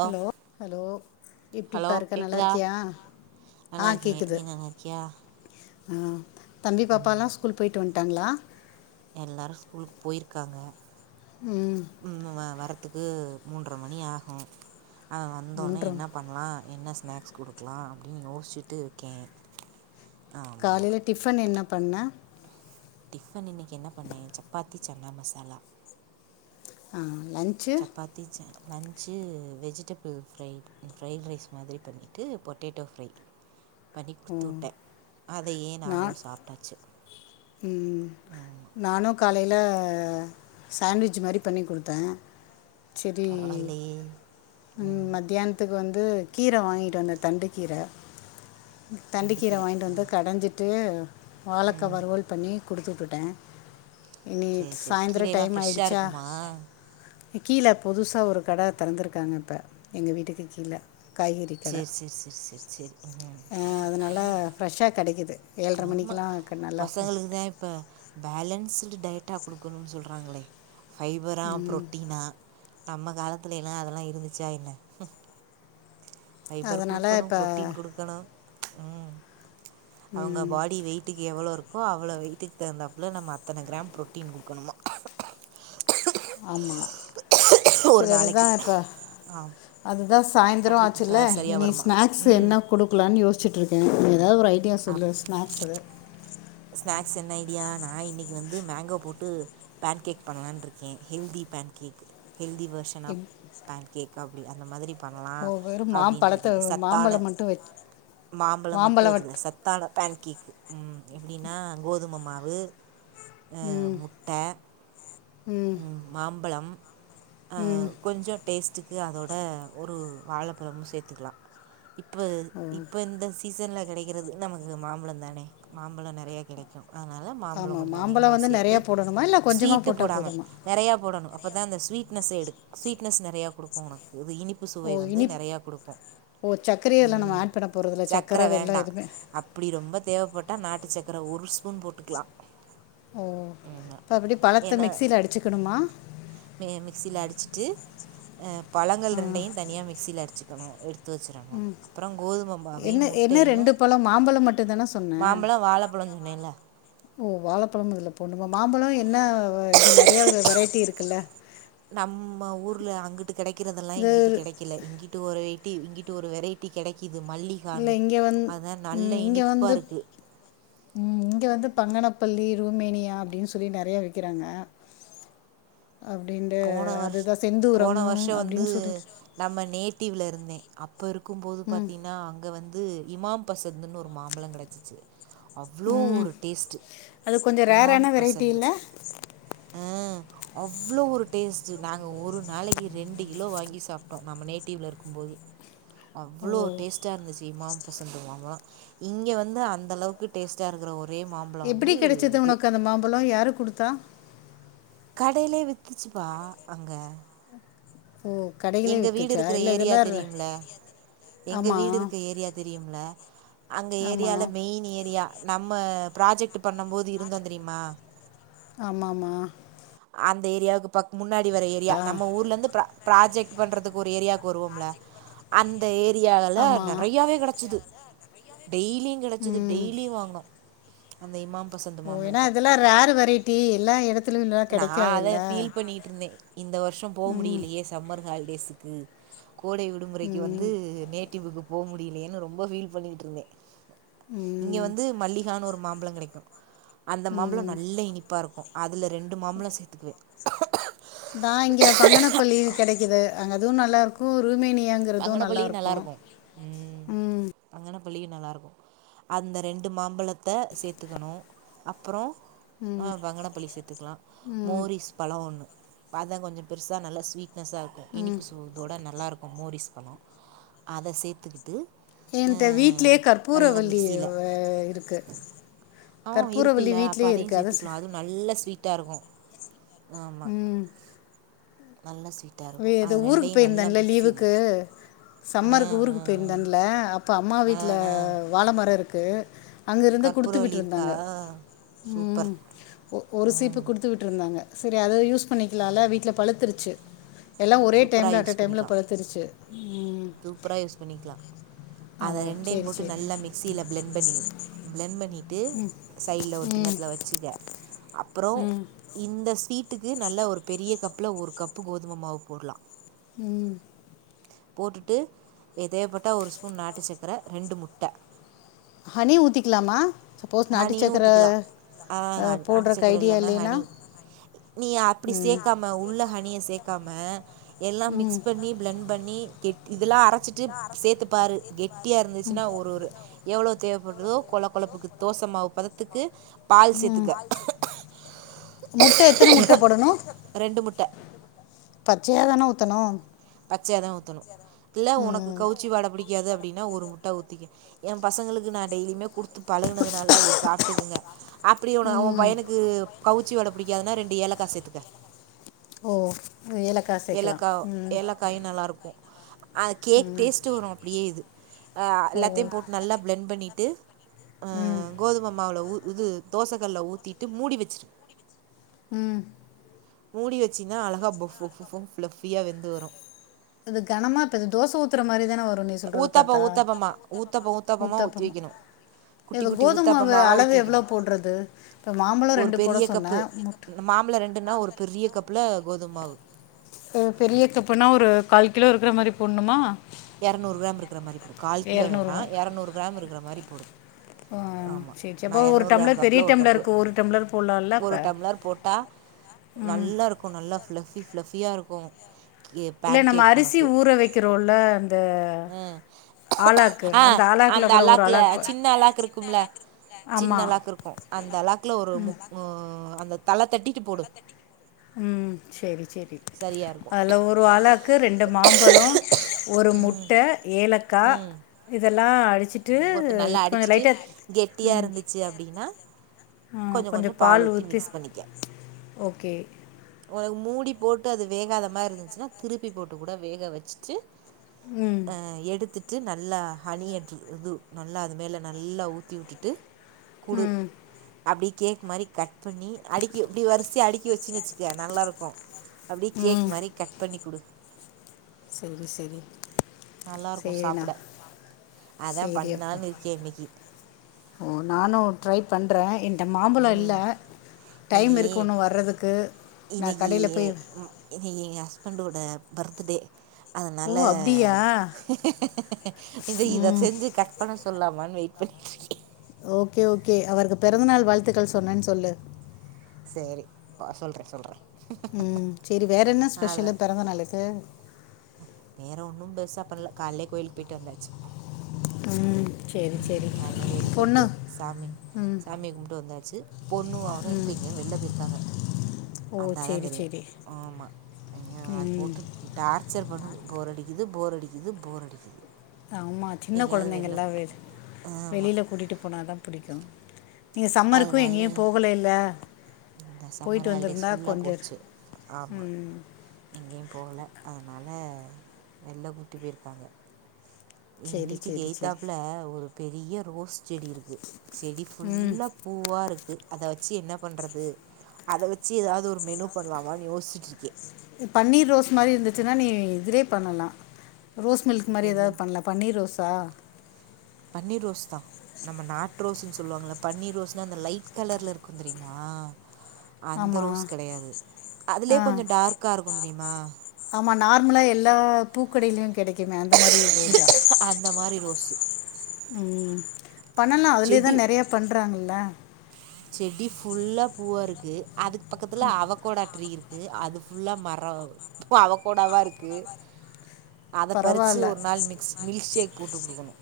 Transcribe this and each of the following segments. Hello hello எப்டிப்பாருக்க நல்லாருக்கியா நல்லாருக்கே நீ நல்லாருக்கியா ஆ தம்பி பாப்பாலா ஸ்கூல் போய்ட்டு வன்ட்டாங்ளா எல்லாரு ஸ்கூலுக்கு போயிருக்காங்க ம் ம் வ வர த்துக்கு மூன்ர மணி ஆகு அவ வந்தோன்னே மூன்றம் என்ன பண்லா என்ன ஸ்நக்ஸ் குடுக்லா அப்டினு யோஸ்ச்சுட்டு இருக்கே காலைல டிஃபன் என்ன பண்ண டிஃபன் இன்னைக்கி என்ன பண்ணே சப்பாத்தி சன்னா மசாலா ஆ லன்ச்சு சப்பாத்தி ச lunch vegetable fried fried rice மாதிரி பண்ணிட்டு பொட்டேட்டோ ஃப்ரை பண்ணி ஓ குடுத்து உட்ட அதயே நாங்ளு நான் சாப்ட்டாச்சு ம் நானு காலல சாண்ட்விச் மாரி பண்ணி குடுத்தே சேரி பரவாயில்லையே ம் மத்தியானத்துக்கு வந் து கீர வாங்கிட்டு வந்தே தண்டு கீர தண்டுக்கீர வாங்கிட்டு தண்டிக்கீரை வந்து கடஞ்சிட்டு வாழக்கா வறுவல் பண்ணி குடுத்து உட்டுட்ட இனி சேரி சேரி சாய்ந்ரோ கீரையெல்லாம் டைம் ஃப்ரெஷ்ஷா ஆயிடுச்சா இருக்குமா கீழ புதுசா ஒரு கட தெறந்துருக்காங்க இப்ப எங்க வீட்டுக்கு கீழ சேர் சேர் சேர் சேர் சேரி அ அதனால ஃப்ரெஷ்ஷா கெடைக்கிது ஆமா பசங்களுக்குதே இப்ப பேலன்ஸ் டயட்டா குடுக்கணுன் சொல்றாங்களே பைபரா புரோட்டீனா நம்ம காலத்துல எல்லா அதுலா இருந்துச்சா என்ன பைபர் அதனால் குடுக்கணு இப்போ ப்ரோட்டீன் குடுக்கணு ம் அவங்க பாடி வெயிட்டுக்கு எவ்வளோ இருக் கோ அவ்ளோ வெய்ட்டுக்கு தகுந்தாப்ல நம்ம அத்தன க்ரம் ப்ரோட்டீன் குடுக்கணுமா ஆமா ஒரு செரிதா நாளைக்கு இப்ப ஆ அதுதா சாய்ந்தரோ அப்டி குடுத்தா ஆச்சுல்ல தா சரியா இனி வருமா ஸ்நக்ஸ் ம் என்ன குடுக்கலான் யோஸ்ச்சிட்டு இருக்க எதாவது ஒரு ஐடியா சொல்லு ஸ்நக்சு ஸ்நக்ஸ் என்ன ஐடியா நா இன்னிக்கி வந்து மேங்கோ போட்டு பேன் கேக் பண்ணலான் இருக்கே healthy pancake cake healthy version of pancake அப்டி அந்த மாதிரி பண்ணலா ஓ வெறும் மாம்பழத்தை அப்டின்ருக்கே சத்தான மாம்பழம் மட்டும் வச் மாம்பழம் மட்டு வச்சுல சத்தான பேன் கேக்கு ம் எப்டின்னா கோதும மாவு அ ம் முட்ட ம் மாம்பழம் அ ம் கொஞ்சோ டேஸ்டுக்கு அதோட ஒரு வாழப்பழமு சேத்துக்கலா இப்ப ஓ இப்ப இந்த சீசன்ல கெடைக்கிறது நமக்கு மாம்பழம் தானே மாம்பழோ நெறையா கெடைக்கு அதனால மாம்பழோ ஆமாம் கொஞ்சோ மாம்பழம் அதிகமாக வந்து சேத்து நிறையா போடணுமா இல்லை கொஞ்சமாக ஸ்வீட்டு போட்டால் போடாம போதுமா நெறையா போடணு அப்ப தா அந்த ஸ்வீட்னஸ்ஸ எடுக்கு ஸ்வீட்னஸ் நெறையா குடுக்கு உனக்கு இது இனிப்பு சுவை ஓ வந்து இனிப் நெறையா குடுக்கு ஓ சர்க்கரையும் இதில் நம்ம ம் ஆட் பண்ண போகிறதில்ல சக்கர சர்க்கரை வெல்லம் வேண்டா எதுவுமே அப்டி ரொம்பா தேவப்பட் ட்டா நாட்டு சக்கர ஒரு ஸ்பூன் போட்டுக்கலா ஓ இப்ப எப்படி பழத்த மிக்சியில அடிச்சுக்கணுமா அ பழங்கள் ஆ ரெண்டையு தனியா மிக்சில அடிச்சுக்கணு எடுத் ம் என்ன என்ன ரெண்டு பழம் மாம்பழம் மட்டுதான சொன்ன மாம்பழோ வாழப்பழோ சொன்னேல ஓ வாழப்பழம் இதுல போண்ணுமா மாம்பழோ என்ன இது நெறைய ஒரு வெரைட்டி இருக்குல்ல நம்ம ஊரில் அங்கிட்டு இங்கிட்டு கெடைக்கிறதெல்லா இது இங்கிட்டு கெடைக்கல எங்கிட்டு ஒருட்டி இங்குட்டு ஒரு வெரைட்டி கெடைக்க இல்ல இங்க வந் நல்ல ம் இங்க வந்து இனிப்பாக இருக்குது ம் இங்க வந்து பங்கனப்பள்ளி ரூமேனியா அப்டின் சொல்லி நெறையா விக்கிறாங்க அப்டின்டு போன வருஷ் அதுதா போன செந்தூரம் வருஷம் வந்து அப்டின் [unintelligible] இப்ப இருக்கும்போது பாத்தீனா அங்க வந்து இமாம் பசந்தன்னு ஒரு மாம்பழோ கடச்சிச்சு அவ்ளோ ம். ஒரு டேஸ்ட்டு அது கொஞ்சம் இமாம் ரேரான வெரைட்டி பசந்து இல்ல? ஆ அவ்வளோ ஒரு டேஸ்ட்டு நாங்க ஒரு நாளைக்கு ரெண்டு கிலோ வாங்கி சாப்டோம் நம்ம நேட்டிவ்ல இருக்கும்போது ஓ! அவ்ளோ டேஸ்ட்டா இருந்துசு இமாம் பசந்து மாம்பழம் இங்க வந்து அந்த அளவுக்கு டேஸ்ட்டாக இருக்கிற ஒரு எப்படி கிடச்சது உனக்கு அந்த மாம்பழம் யாரு குடுத்தா கடைலே வித்துச்சுப்பா அங்க ஓ! கடையிலே எங்க வீடு வித்துச்சா? இருக்கற இல்ல ஏரியா இதெல்லாம் ர தெரியும்ல எங்க ஆமா. வீடு இருக்க ஏரியா தெரியும்ல அங்க ஆமா. ஏரியால மெயின் ஏரியா நம்ம பிராஜெக்ட் பண்ணும் போது இருந்தோம் தெரியுமா ஆமாம்மா அந்த ஏரியாவுக்கு பக்கம் முன்னாடி வர ஏரியா ஆ. நம்ம ஊர்ல இருந்து ப்ராஜெக்ட் பண்றதுக்கு ஒரு ஏரியாவுக்கு வருவோம்ல அந்த ஏரிய யால ஆமா. நிறையாவே கிடச்சுது டெய்லியும் கிடச்சுது ம். டெய்லியும் வாங்கனோம் அந்த இமாம் பசந்த் ஓ ஏன்னா மாம்பழத்த இதெல்லாம் ரேர் வெரைட்டி எல்லாம் இடத்துலயும் நான் அதை கிடைக்காதுல்ல. பீல் பண்ணிட்டு இருந்தேன் இந்த வருஷம் போக ம். முடியலயே சம்மர் ஹாலிடேசுக்கு கோடை விடுமுறைக்கு வந்து ம். நேட்டிவுக்கு போக முடியலயன்னு ரொம்ப பீல் பண்ணிட்டு இருந்தேன் இங்க ம் வந்து மல்லிகான்னு ஒரு மாம்பழம் கெடைக்கும் அந்த மாம்பழ ம் நல்ல இனிப்பா இருக்கு அதுல ரெண்டு மாம்பழ சேத்துக்குவ தா இங்க பங்கனபள்ளி கிடைக்குது அங்க அதுவும் நல்லா இருக்கு ரூமேனி பங்கன பள்ளி நல்லா இருக்கு ம் பங்கன பள்ளியு நல்லாருக்கு அந்த ரெண்டு மாம்பழத்த சேத்துக்கணு அப்பற ஆ ம் பங்கனபள்ளி சேத்துக்கலா ம் மோரிஸ் பழ ஒண்ணு பத கொஞ்ச பெருசா நல்லா சுவீட்னசா இருக்கு ம் இனிப்பு சுவ தோட நல்லா இருக்கு மோரிஸ் பண்ணோ அத சேத்துக்கிட்டு என்ட வீட்லயே கற்பூர வல்லி மிக்ஸியில் இருக்கு ஆ கற்பூரவள்ளி இருக்குல்ல அப்ப வீட்லயே அதயு இருக்கு அத ஸ் சேத்துக்கலா அதுவு நல்ல சுவீட்டா இருக்கு ம் நல்ல சு இது ஊருக்கு போயிருந்தேன்ல லீவுக்கு ஆ சம்மருக்கு ஊருக்கு ஆ போயிருந்தேன்ல அப்ப இப்ப அம்மா ஆ வீட்ல ஆ ஆ வாழ மர இருக்கு அங்கிருந்து குடுத்து கற்பூரவள்ளி இருக்கா விட்ருந்தாங்க சூப்பர் ம் ஒரு சீப்பூ ம் குடுத்து விட்ருந்தாங்க சரி அத யூஸ் பண்ணிக்கலால வீட்ல பழுத்துருச்சி எல்லா ஒரே சூப்பரா டைம்ல அட்ட யூஸ் டைம்ல பண்ணிக்கலா பழுத்துருச்சி சூப்பரா யூஸ் பண்ணிக்கலா ஆ அத ஓ ரெண்டையு சரி போட்டு சரி நல்லா மிக்சியில பிளண்ட் பன்னிரு பிளண்ட் பன்னி டு சைட்ல ஒரு ம் கிண்ணத்துல வச்சிக்க அப்பற ம் இந்த சுவீட் ட்டுக்கு நல்ல ஒரு பெரிய கப்ல ஒரு கப்பு கோதும மாவு போடலா ம் போட்டுட்டு தேவப்பட்டா ஒரு ஸ்பூன் நாட்டு சக்கர ரெண்டு முட்ட ஹனி ஊத்திக்கலாமா சப்போஸ் நாட்டு ஹனியு சக்கர ஊத்திக்கலா ஆனால் போடுறக்கு அடிச்சுக்கிற ஐடியா இல்லைன்னா இல்லின்னா ஹனி நீ அப்டி சேக்காம உள்ள ஹனிய சேக்கா ம்ம எல்லா ம் மிக்ஸ் பண்ணி பிளண்ட் பண்ணி கெட் இதெல்லா அரச்சிட்டு சேத்துப்பாரு கெட்டிய இருந்துச்சுனா ஒரு -ஒரு எவ்ளோ தேவப்படுதோ கொல கொலப்புக்கு தோச மாவு பதத்துக்கு பால் சேத்துக்க முட்ட எத்தன முட்ட போடணு ரெண்டு முட்ட பச்சயா தான ஊத்தணு பச்சயாதா ஊத்தணு இல்ல ஒனக்கு ம் கவுச்சு வாட பிடிக்காது அப்டின்னா ஒரு முட்ட ஊத்திக்க எ பசங்களுக்கு நா டெய்லியுமே குடுத்துப் பழகுனதுனால அது சாப்டுதுங்க அப்டி உன அவ ம் பையனுக்கு கவுச்சி வாட பிடிக்காதுனா ரெண்டு ஏலக்கா சேத்துக்க ஓ ஏலக்கா சேர்க்கலா ஏலக்கா ம் ஏலக்காயு நல்லாருக்கு அ கேக் ம் டேஸ்ட் வரு அப்டியே இது ஓ எல்லாத்தையு போட்டு நல்லா பிளண்ட் பண்ணிட்டு அ ம் கோதுமை மாவுல ஊ இது தோசைகல்ல ஊத்திட்டு மூடி வச்சிடு ம் மூடி வெச்சீனா அழகா பஃப் பஃப் ஃபிளபியா வெந்து வரு அது கனமா தோசை ஊத்துற மாரி தானே வரு நீ சொல்றத ஊத்தாப்பம் பாத்தா ஊத்தப்ப ய்யணு குட்டி குட்டி ஊத்தாப்பமா அளவு ஊத்திவிக்கணு எவ்வளோ போடுறது இப்போ மாம்பழம் ஒரு ரெண்டு போட பெரிய கப்பு சொன்னேன் முட்டை மா காம்புல ரெண்டுன்னா ஒரு பெரிய கப்புல கோதும் மாவு பெரிய கப்பனா ஒரு கால் கிலோ இருக்கிற மாதிரி போட்ணுமா எரநூறு கிராம் இருக்கிற மாரி போடு கால் கிலோ வேண்டா இரநூறுவா எரநூறு கிராம் இருக்கிற மாரி போடு ஆமா சரி சரி நா அப்போ ஒரு எரநூறு கிராம் டம்ளர் பெரிய கப்புல ஒரு கப்பு டம்ளருக்கு ஒரு டம்ளர் போடலாம்ல ஒரு அப்போ டம்ளர் போட்டா ம் நல்லா இருக்கு நல்லா ஃபிளபி ஃபிளபியா இருக்கு இல்ல பேன் நம்ம கேக் அரிசி உனக்கு ஊற வைக்கிறோல்ல ம் ஆலாக்கு ஆ ஆலாக்குல அந்த கூட ஒரு அலாக்ல ஆலாக்கு சின்ன அலாக் இருக்கும்ல ஆமா சின்ன அலாக்கு இருக்கு அந்த அலாக்ல ஒரு முக் உ அந்த தல தட்டிட்டு போடு ம் சரி சரி சரியா இருக்கு அதுல ஒரு ஆளாக்கு ரெண்டு மாம்பழம் ஒரு முட்டை ஏலக்காய் ம் இதெல்லா அடி அடிச்சிட்டு போட்டு நல்லா கொஞ்சம் அடிச்சிட்டு லைட்டா கொஞ்சம் கொஞ்சம் பால் ஊத்தி மிக்ஸ் பண்ணிக்க ஓகே உனக்கு மூடி போட்டு அது வேகாத மாதிரி இருந்துச்சினா திருப்பி போட்டு கூட வேக வச்சுட்டு ம் ஆ எடுத்துட்டு நல்லா ஹனி எடு து நல்லா அது மேல நல்லா ஊத்தி உட்டுட்டு குடு ம் அப்படி கேக் மாரி கட் பண்ணி அடுக்க இப்படி வரிசையை அடுக்கி வச்சுனுச்சு நல்லா இருக்கும் அப்படியே கேக் மாரி கட் பண்ணி் குடு சரி சரி நல்லா இருக்கும் சாப்ட சரி அப்பா ஓ நானும் ட்ரை பண்றே இந்த மாம்பழம் இல்ல நீ நான் இன்னைக்கு கடையில் போய் இன்னைக்கு இன்னைக்கு எங்க ஹஸ்பண்டோட பர்த்டே ஓ அதனால அப்படியா இந்த இதை ம் செஞ்சு கட் பண்ண சொல்லாமா வெயிட் ப [unintelligible] ஓகே ஓகே அவருக்கு பிறந்தநாள் வாழ்த்துக்கள் சொன்னேன்னு சொல்லு சரி சொல்றே சொல்றே ம் சரி வேற என்ன அத ஸ்பெஷல்ல பிறந்த நாளக்கு வேற ஒண்ணும் பெருசா பண்ல காலே கோவில்க்கு போயிட்டு வந்தாச்சு ம் சரி ம் சரி காலயில கோயிலு போயிட்டு பொண்ணு சாமி ம் சாமியை கும்ட்டு வந்தாச்சு பொண்ணு அவறம் ம் இப்ப இங்க வெளில போய் இருக்காங்க ஓ வந்தா தான் சரி தெரியும் சரி ஆமா ஐயோ அது ம் போட்டு டார்ச்சர் பண்ணுது போர் அடிக்குது து போர் அடிக்குது போர் அடிக்குது அமா சின்ன எங்கேயாவது வெளில குழந்தைங்கலா கூட்டு போ ஆமா வெளியில கூட்டிட்டு போனாதான் புடிக்கு நீங்கள் சம்மருக்கும் அதனால எங்கேயும் போகலை ல இந்த சம்மர் ஹாலிடேஸ் ஃபுல்லா இரு. போச்சு ஆமா ம் எங்கேயும் போகல அதனால வெள கூட்டி போயிருக்காங்க எங்க சரி வீட்டுக்கு சரி சரி எயத்தாப்புல ஒரு பெரிய ரோஸ் செடி இருக்கு செடி ம் ஃபுல்லா பூவா இருக்கு அத வச்சு அத வச்சி என்ன பண்றது அதை வச்சு ஏதாவது ஒரு மெனு பண்லாமா யோசிட்டு இருக்கே பன்னீர் ரோஸ் மாரி இருந்துச்சுன்னா நீ இதுலே பண்ணலா ரோஸ் மில்க் மாரி எது? ஏதாவது பண்லா பன்னீர் ரோஸா பன்னீர் ரோஸ் தான் நம்ம நாட் ரோஸ்னு சொல்லுவாங்கள பன்னீர் ரோஸ்னா அந்த லைட் கலர்ல இருக்கும் தெரியுமா அந்த ஆமாம் ரோஸ் கடையாது ஆ ஆமா நார்மலா எல்லா பூக்கடையிலயும் கெடைக்கிமே அந்த மாரி ரோஜா அந்த மாரி ரோஸு. ம் பண்ணலா அதுலே செடி தான் நறைய பண்றாங்கள்ல செடி ஃபுல்லா பூவா இருக்கு அதுக்கு பக்கத்துல அவக்கோடாட்ரி இருக்கு அது ஃபுல்லா மரம் அவ கோடாவாருக்கு அத பறிச்சு பரவாயில்ல ஒரு நாள் மிக்ஸ் மில்க்ஷேக் போட்டு குடுக்கணு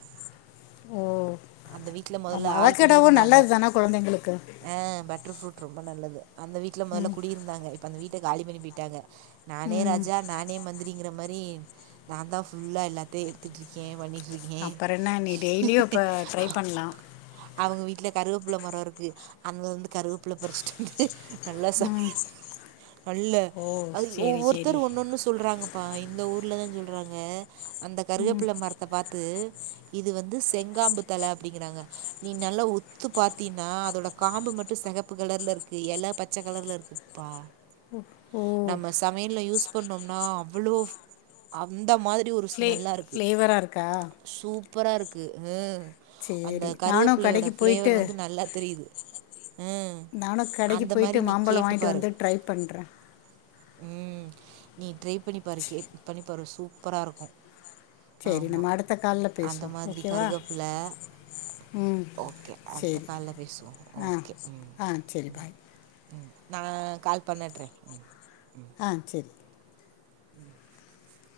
ஓ அந்த வீட்ல முதல்ல ஆமாம் ஆள் குடி அவக்கடாவும் இருந்தாங்க நல்லது தானே குழந்தைங்களுக்கு ஆ பட்டர்ஃப்ரூட் ரொம்ப நல்லது அந்த வீட்ல முதல்ல ம் குடி இருந்தாங்க இப்ப அந்த வீட்ட காலி பண்ணி போயிட்டாங்க நானே ம் ராஜா நானே மந்திரிங்கிற ம்மாதிரி நான் தான் ஃபுல்லா எல்லாத்தையும் எடுத்துட்ருக்கேன் வண்ணி அப்புறம் என்னா நீ டெய்லியும் இப்ப ட்ரை பண்லா அவங்க வீட்ல கருவேப்ள மரம் இருக்கு அங்க வந்து கருவேப்ள பறிச்சுட்டு வந்து நல்லா சமை ம் நல்ல ஓ அது சேரி ஒவ்வொருத்தர் சேரி ஒன்னொன்னு சொல்றாங்கப்பா இந்த ஊர் நல்லத சொல்றாங்க அந்த ம் கருகப்ள மரத்த பார்த்து இது வந்து செங்காம்புத் தல அப்டிங்கிறாங்க நீ நல்லா உத்து பாத்தீனா அதோட காம்பு மட்டு செகப்பு கலர்ல இருக்கு எல பச்ச கலர்ல இருக்குப்பா ஓ நம்ம சமையல்ல யூஸ் பண்ணம்னா அவளோ அந்த மாரி ஒரு ஃப்ளே ஸ்மெல்லா இருக்கு ஃப்ளேவரா இருக்கா சூப் சூப்பரா இருக்குகூ ம் அந்த சேரி நானு கருகப்லையோட கடைக்கு பிளேவர் போயிட்டு வந்து நல்லா தெரியுது ம். நானு கடைக்கு அந்த போய்ட்டு மாரி நீ மாம்பழ கேட்டு வாங்கிட்டு பாரு. வந்து ட்ரை பண்றே ம் நீ ட்ரை பண்ணி பாரு கேக் பண்ணிப்பாரு சூப்பராருக்கு சேரி ஆமா நம்ம அடுத்த கால்ல அந்த பேசுவோ மாதிரி ஓகேவா கருகப்பில ம் ஓகே அடுத்த சேரி கால்ல பேசுவோ ஆ ஓகே ம் ஆ சேரி பாய் ம் நா கால் பண்ணட்றே ஆ சரி ம்